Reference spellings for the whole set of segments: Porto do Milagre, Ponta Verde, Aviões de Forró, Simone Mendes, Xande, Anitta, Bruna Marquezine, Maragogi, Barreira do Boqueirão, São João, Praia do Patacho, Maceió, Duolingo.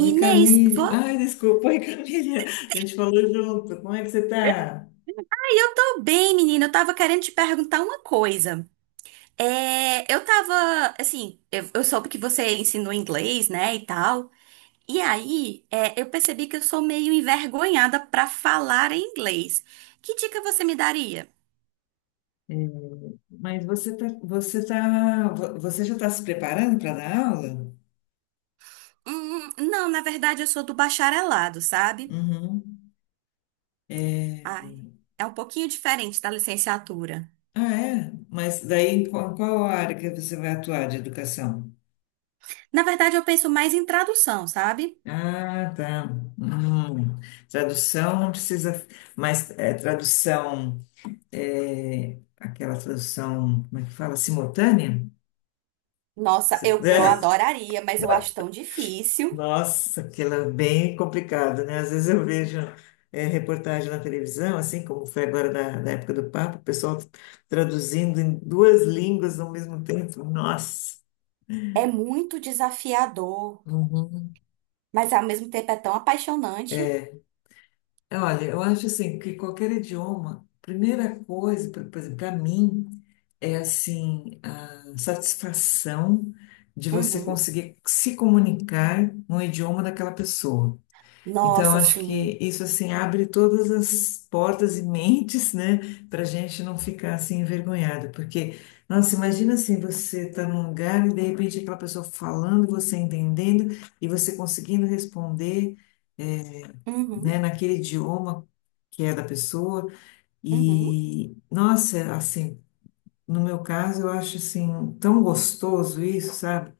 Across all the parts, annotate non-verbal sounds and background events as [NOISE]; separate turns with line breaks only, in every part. Oi, Camille.
vo-
Ai, desculpa, oi, [LAUGHS] Camille. A gente falou junto. Como é que você está?
Ai, eu tô bem, menina. Eu tava querendo te perguntar uma coisa. Eu tava, assim, eu soube que você ensinou inglês, né, e tal. E aí, eu percebi que eu sou meio envergonhada pra falar em inglês. Que dica você me daria?
Mas você já está se preparando para dar aula?
Não, na verdade, eu sou do bacharelado, sabe?
Uhum. É,
Ai, é um pouquinho diferente da licenciatura.
ah, é? Mas daí, em qual área que você vai atuar de educação?
Na verdade, eu penso mais em tradução, sabe?
Ah, tá. Hum. Tradução não precisa, mas é, tradução, é, aquela tradução, como é que fala? Simultânea?
Nossa, eu
[LAUGHS]
adoraria, mas eu acho tão difícil.
Nossa, aquilo é bem complicado, né? Às vezes eu vejo reportagem na televisão, assim como foi agora na época do Papa, o pessoal traduzindo em duas línguas ao mesmo tempo. Nossa!
É muito desafiador,
Uhum.
mas ao mesmo tempo é tão apaixonante.
É, olha, eu acho assim que qualquer idioma, primeira coisa, por exemplo, para mim, é assim a satisfação de você
Uhum.
conseguir se comunicar no idioma daquela pessoa. Então,
Nossa,
acho
sim.
que isso assim abre todas as portas e mentes, né, para a gente não ficar assim envergonhada, porque, nossa, imagina assim, você tá num lugar e de repente aquela pessoa falando, você entendendo e você conseguindo responder, eh, né,
Uhum.
naquele idioma que é da pessoa.
Uhum.
E, nossa, assim, no meu caso, eu acho assim tão gostoso isso, sabe?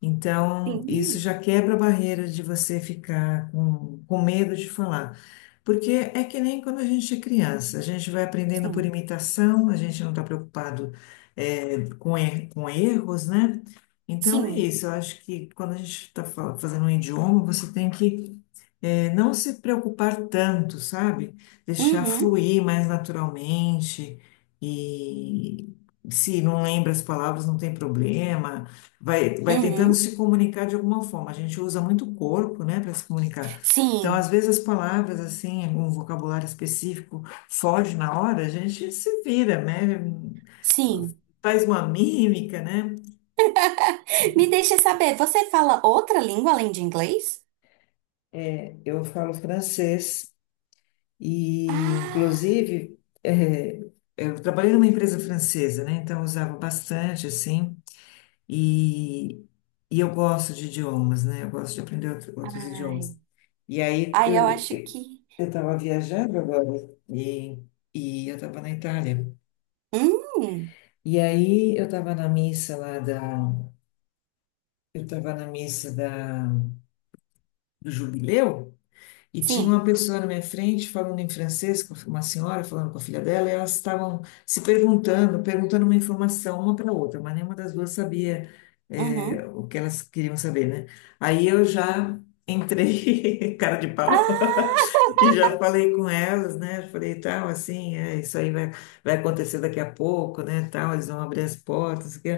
Então, isso
Sim.
já quebra a barreira de você ficar com medo de falar. Porque é que nem quando a gente é criança, a gente vai aprendendo por
Sim.
imitação, a gente não está preocupado, com erros, né? Então, é
Sim.
isso. Eu acho que quando a gente está fazendo um idioma, você tem que, não se preocupar tanto, sabe? Deixar
Uhum.
fluir mais naturalmente e. Se não lembra as palavras, não tem problema vai, vai tentando
Uhum.
se comunicar de alguma forma. A gente usa muito o corpo, né, para se comunicar. Então, às
Sim.
vezes, as palavras, assim, algum vocabulário específico foge na hora, a gente se vira, né?
Sim.
Faz uma mímica, né?
Me deixa saber, você fala outra língua além de inglês?
É, eu falo francês e,
Ah,
inclusive, é, eu trabalhei numa empresa francesa, né? Então, eu usava bastante, assim. E, e eu gosto de idiomas, né? Eu gosto de aprender outros
ai.
idiomas. E aí
Ai, eu
eu
acho que.
eu estava viajando agora e, e eu estava na Itália.
Hum.
E aí eu estava na missa da do jubileu. E tinha uma
Sim.
pessoa na minha frente falando em francês, com uma senhora falando com a filha dela, e elas estavam se perguntando uma informação uma para a outra, mas nenhuma das duas sabia, é,
Uhum.
o que elas queriam saber, né? Aí eu já entrei, [LAUGHS] cara de pau,
Ah,
[LAUGHS] e
[LAUGHS]
já falei com elas, né? Falei, tal, assim, é, isso aí vai, acontecer daqui a pouco, né? Tal, eles vão abrir as portas. Que...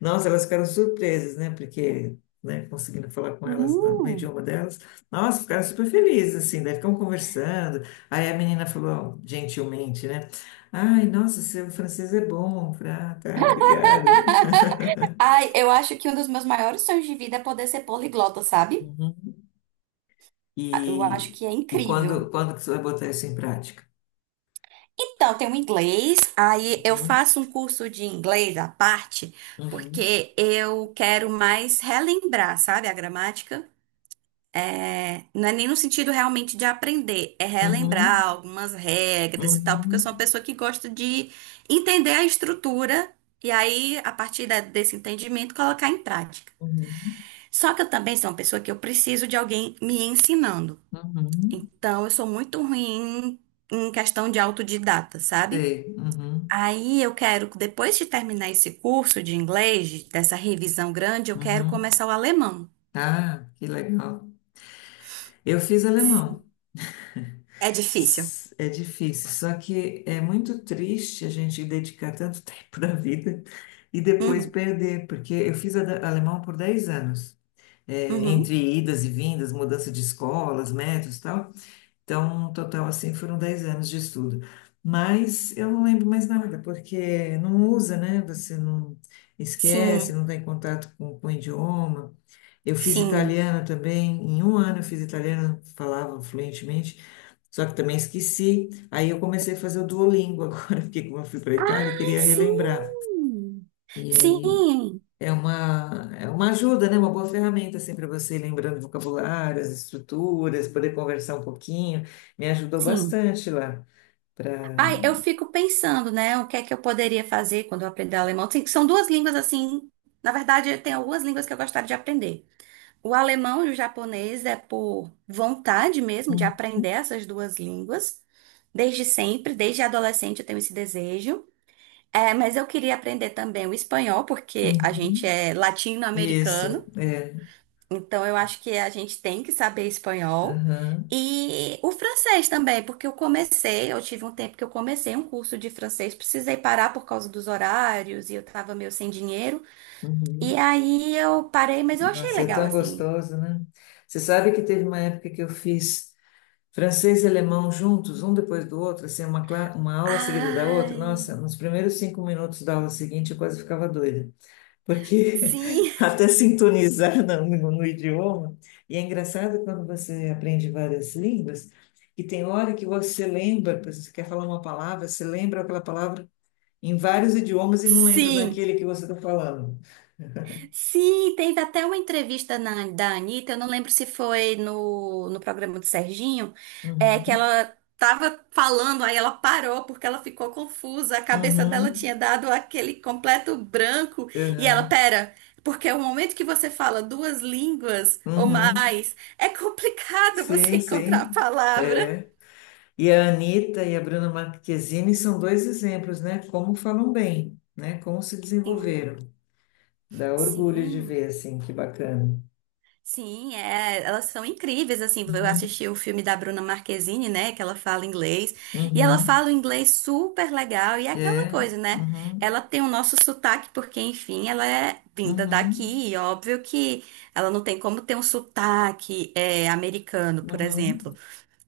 Nossa, elas ficaram surpresas, né? Porque, né, conseguindo falar com elas no
Sim.
idioma delas. Nossa, ficaram super felizes, assim, daí ficam conversando. Aí a menina falou, gentilmente, né? Ai, nossa, seu francês é bom. Eu falei, ah, tá, obrigada. [LAUGHS]
Ai, eu acho que um dos meus maiores sonhos de vida é poder ser poliglota, sabe?
Uhum.
Eu acho
E,
que é
e quando,
incrível.
quando que você vai botar isso em prática?
Então, tem o inglês, aí eu
Uhum,
faço um curso de inglês à parte,
uhum,
porque eu quero mais relembrar, sabe, a gramática. É, não é nem no sentido realmente de aprender, é
uhum,
relembrar algumas regras e tal, porque eu
uhum,
sou uma pessoa que gosta de entender a estrutura e aí, a partir desse entendimento, colocar em prática.
uhum,
Só que eu também sou uma pessoa que eu preciso de alguém me ensinando.
uhum.
Então, eu sou muito ruim em questão de autodidata, sabe?
Sei, uhum,
Aí eu quero, depois de terminar esse curso de inglês, dessa revisão grande, eu quero
uhum.
começar o alemão.
Ah, que legal. Eu fiz alemão.
Sim. É difícil.
S- É difícil, só que é muito triste a gente dedicar tanto [LAUGHS] tempo da vida e depois
Uhum,
perder, porque eu fiz ada- alemão por 10 anos, é,
uhum.
entre idas e vindas, mudança de escolas, métodos e tal. Então, no total, assim, foram 10 anos de estudo. Mas eu não lembro mais nada, porque não usa, né? Você não esquece,
Sim,
não está em contato com o idioma. Eu fiz
sim.
italiano também, em um ano eu fiz italiano, falava fluentemente. Só que também esqueci. Aí eu comecei a fazer o Duolingo [LAUGHS] agora, porque como eu fui para a Itália, eu queria relembrar.
Sim.
E aí
Sim,
é uma ajuda, né? Uma boa ferramenta assim para você ir lembrando vocabulários, estruturas, poder conversar um pouquinho. Me ajudou
sim.
bastante lá
Ai, eu
para
fico pensando, né, o que é que eu poderia fazer quando eu aprender alemão. Sim, são duas línguas assim, na verdade, tem algumas línguas que eu gostaria de aprender. O alemão e o japonês é por vontade mesmo de aprender essas duas línguas. Desde sempre, desde adolescente eu tenho esse desejo. É, mas eu queria aprender também o espanhol, porque a gente é
isso,
latino-americano,
é.
então eu acho que a gente tem que saber espanhol.
Aham,
E o francês também, porque eu comecei, eu tive um tempo que eu comecei um curso de francês, precisei parar por causa dos horários e eu tava meio sem dinheiro. E
uhum.
aí eu parei, mas eu achei
Nossa, e é
legal
tão
assim.
gostoso, né? Você sabe que teve uma época que eu fiz. Francês e alemão juntos, um depois do outro, assim, uma aula seguida da outra. Nossa,
Ai.
nos primeiros 5 minutos da aula seguinte eu quase ficava doida, porque
Sim,
[LAUGHS] até sintonizar no idioma. E é engraçado quando você aprende várias línguas, que tem hora que você lembra, por exemplo, você quer falar uma palavra, você lembra aquela palavra em vários idiomas e não lembra
sim,
naquele que você está falando.
sim. Teve até uma entrevista da Anitta, eu não lembro se foi no programa do Serginho, que
Uhum,
ela tava falando, aí ela parou porque ela ficou confusa, a cabeça dela tinha
uhum,
dado aquele completo branco, e ela,
uhum,
pera, porque o momento que você fala duas línguas ou
uhum.
mais, é complicado [LAUGHS] você
Sim,
encontrar a
sim.
palavra.
É. E a Anitta e a Bruna Marquezine são dois exemplos, né? Como falam bem, né? Como se
Sim,
desenvolveram. Dá orgulho de
sim.
ver, assim, que bacana.
Sim, elas são incríveis, assim, eu
Uhum,
assisti o filme da Bruna Marquezine, né, que ela fala inglês, e ela
uhum,
fala o inglês super legal, e é aquela
é,
coisa, né,
uhum,
ela tem o nosso sotaque, porque, enfim, ela é vinda
uhum,
daqui, e óbvio que ela não tem como ter um sotaque americano, por
uhum.
exemplo,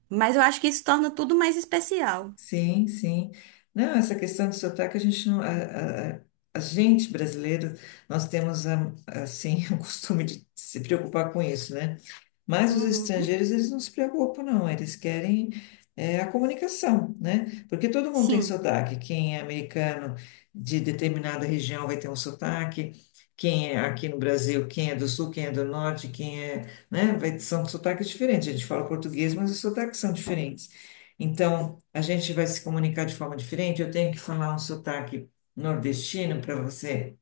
mas eu acho que isso torna tudo mais especial.
Sim, sim. Não, essa questão do sotaque, a gente não... A gente brasileiro, nós temos, assim, [LAUGHS] o costume de se preocupar com isso, né? Mas os
Uhum,
estrangeiros, eles não se preocupam, não. Eles querem é, a comunicação, né? Porque todo mundo tem
sim.
sotaque. Quem é americano de determinada região vai ter um sotaque. Quem é aqui no Brasil, quem é do sul, quem é do norte, quem é, né? Vai, são sotaques diferentes. A gente fala português, mas os sotaques são diferentes. Então, a gente vai se comunicar de forma diferente. Eu tenho que falar um sotaque nordestino para você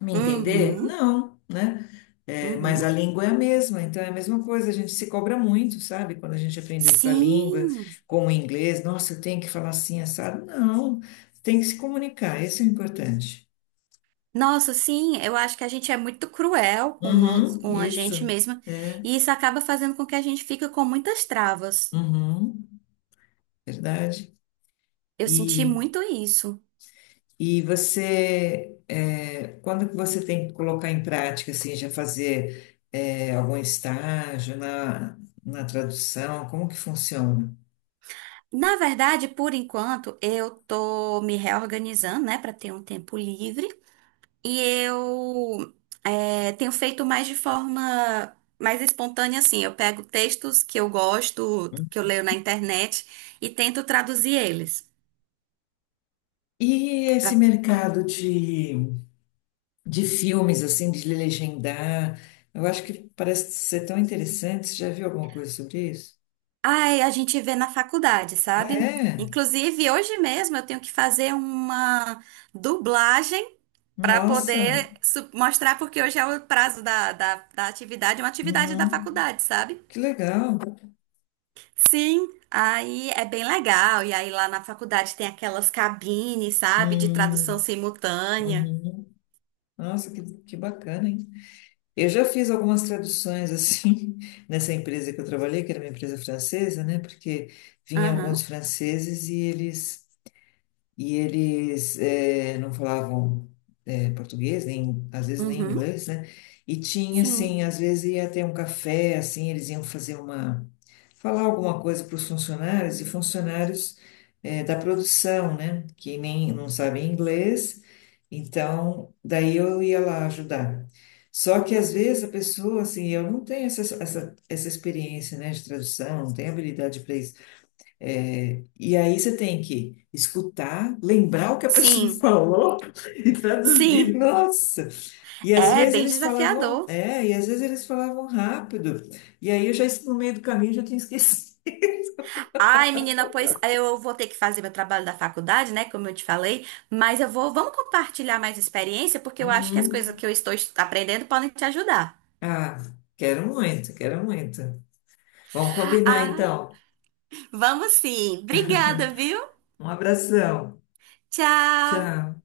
me entender?
Uhum,
Não, né? É, mas a
uhum.
língua é a mesma, então é a mesma coisa, a gente se cobra muito, sabe? Quando a gente aprende outra língua,
Sim.
como o inglês, nossa, eu tenho que falar assim, assado. Não, tem que se comunicar, isso é importante.
Nossa, sim, eu acho que a gente é muito cruel com nós,
Uhum,
com a
isso,
gente mesma,
é,
e isso acaba fazendo com que a gente fique com muitas travas.
uhum, verdade.
Eu senti
E,
muito isso.
e você, é, quando que você tem que colocar em prática, assim, já fazer, é, algum estágio na tradução, como que funciona?
Na verdade, por enquanto, eu tô me reorganizando, né, para ter um tempo livre, e eu tenho feito mais de forma mais espontânea, assim. Eu pego textos que eu gosto, que eu leio na internet, e tento traduzir eles.
E esse mercado de filmes, assim, de legendar, eu acho que parece ser tão interessante. Você já viu alguma coisa sobre isso?
Ai, a gente vê na faculdade,
Ah,
sabe?
é?
Inclusive, hoje mesmo eu tenho que fazer uma dublagem para
Nossa!
poder mostrar, porque hoje é o prazo da atividade, uma atividade da
Uhum.
faculdade, sabe?
Que legal!
Sim, aí é bem legal. E aí lá na faculdade tem aquelas cabines, sabe? De tradução
Hum,
simultânea.
uhum. Nossa, que bacana, hein? Eu já fiz algumas traduções, assim, [LAUGHS] nessa empresa que eu trabalhei, que era uma empresa francesa, né? Porque vinham alguns
Aham,
franceses e eles E eles não falavam português, nem, às vezes nem
uhum,
inglês, né? E tinha,
sim.
assim, às vezes ia ter um café, assim, eles iam fazer uma... falar alguma coisa para os funcionários, e funcionários da produção, né? Que nem não sabem inglês, então daí eu ia lá ajudar. Só que às vezes a pessoa, assim, eu não tenho essa experiência, né, de tradução, não tenho habilidade para isso. É, e aí você tem que escutar, lembrar o que a pessoa [LAUGHS]
Sim,
falou e traduzir.
sim.
Nossa! E às
É
vezes
bem
eles falavam,
desafiador.
é, e às vezes eles falavam rápido. E aí eu já, no meio do caminho, já tinha [LAUGHS] esquecido.
Ai, menina, pois eu vou ter que fazer meu trabalho da faculdade, né? Como eu te falei, mas eu vou, vamos compartilhar mais experiência, porque eu acho que as coisas
Uhum.
que eu estou aprendendo podem te ajudar.
Ah, quero muito, quero muito. Vamos combinar
Ai,
então.
vamos sim. Obrigada, viu?
Um abração.
Tchau.
Tchau.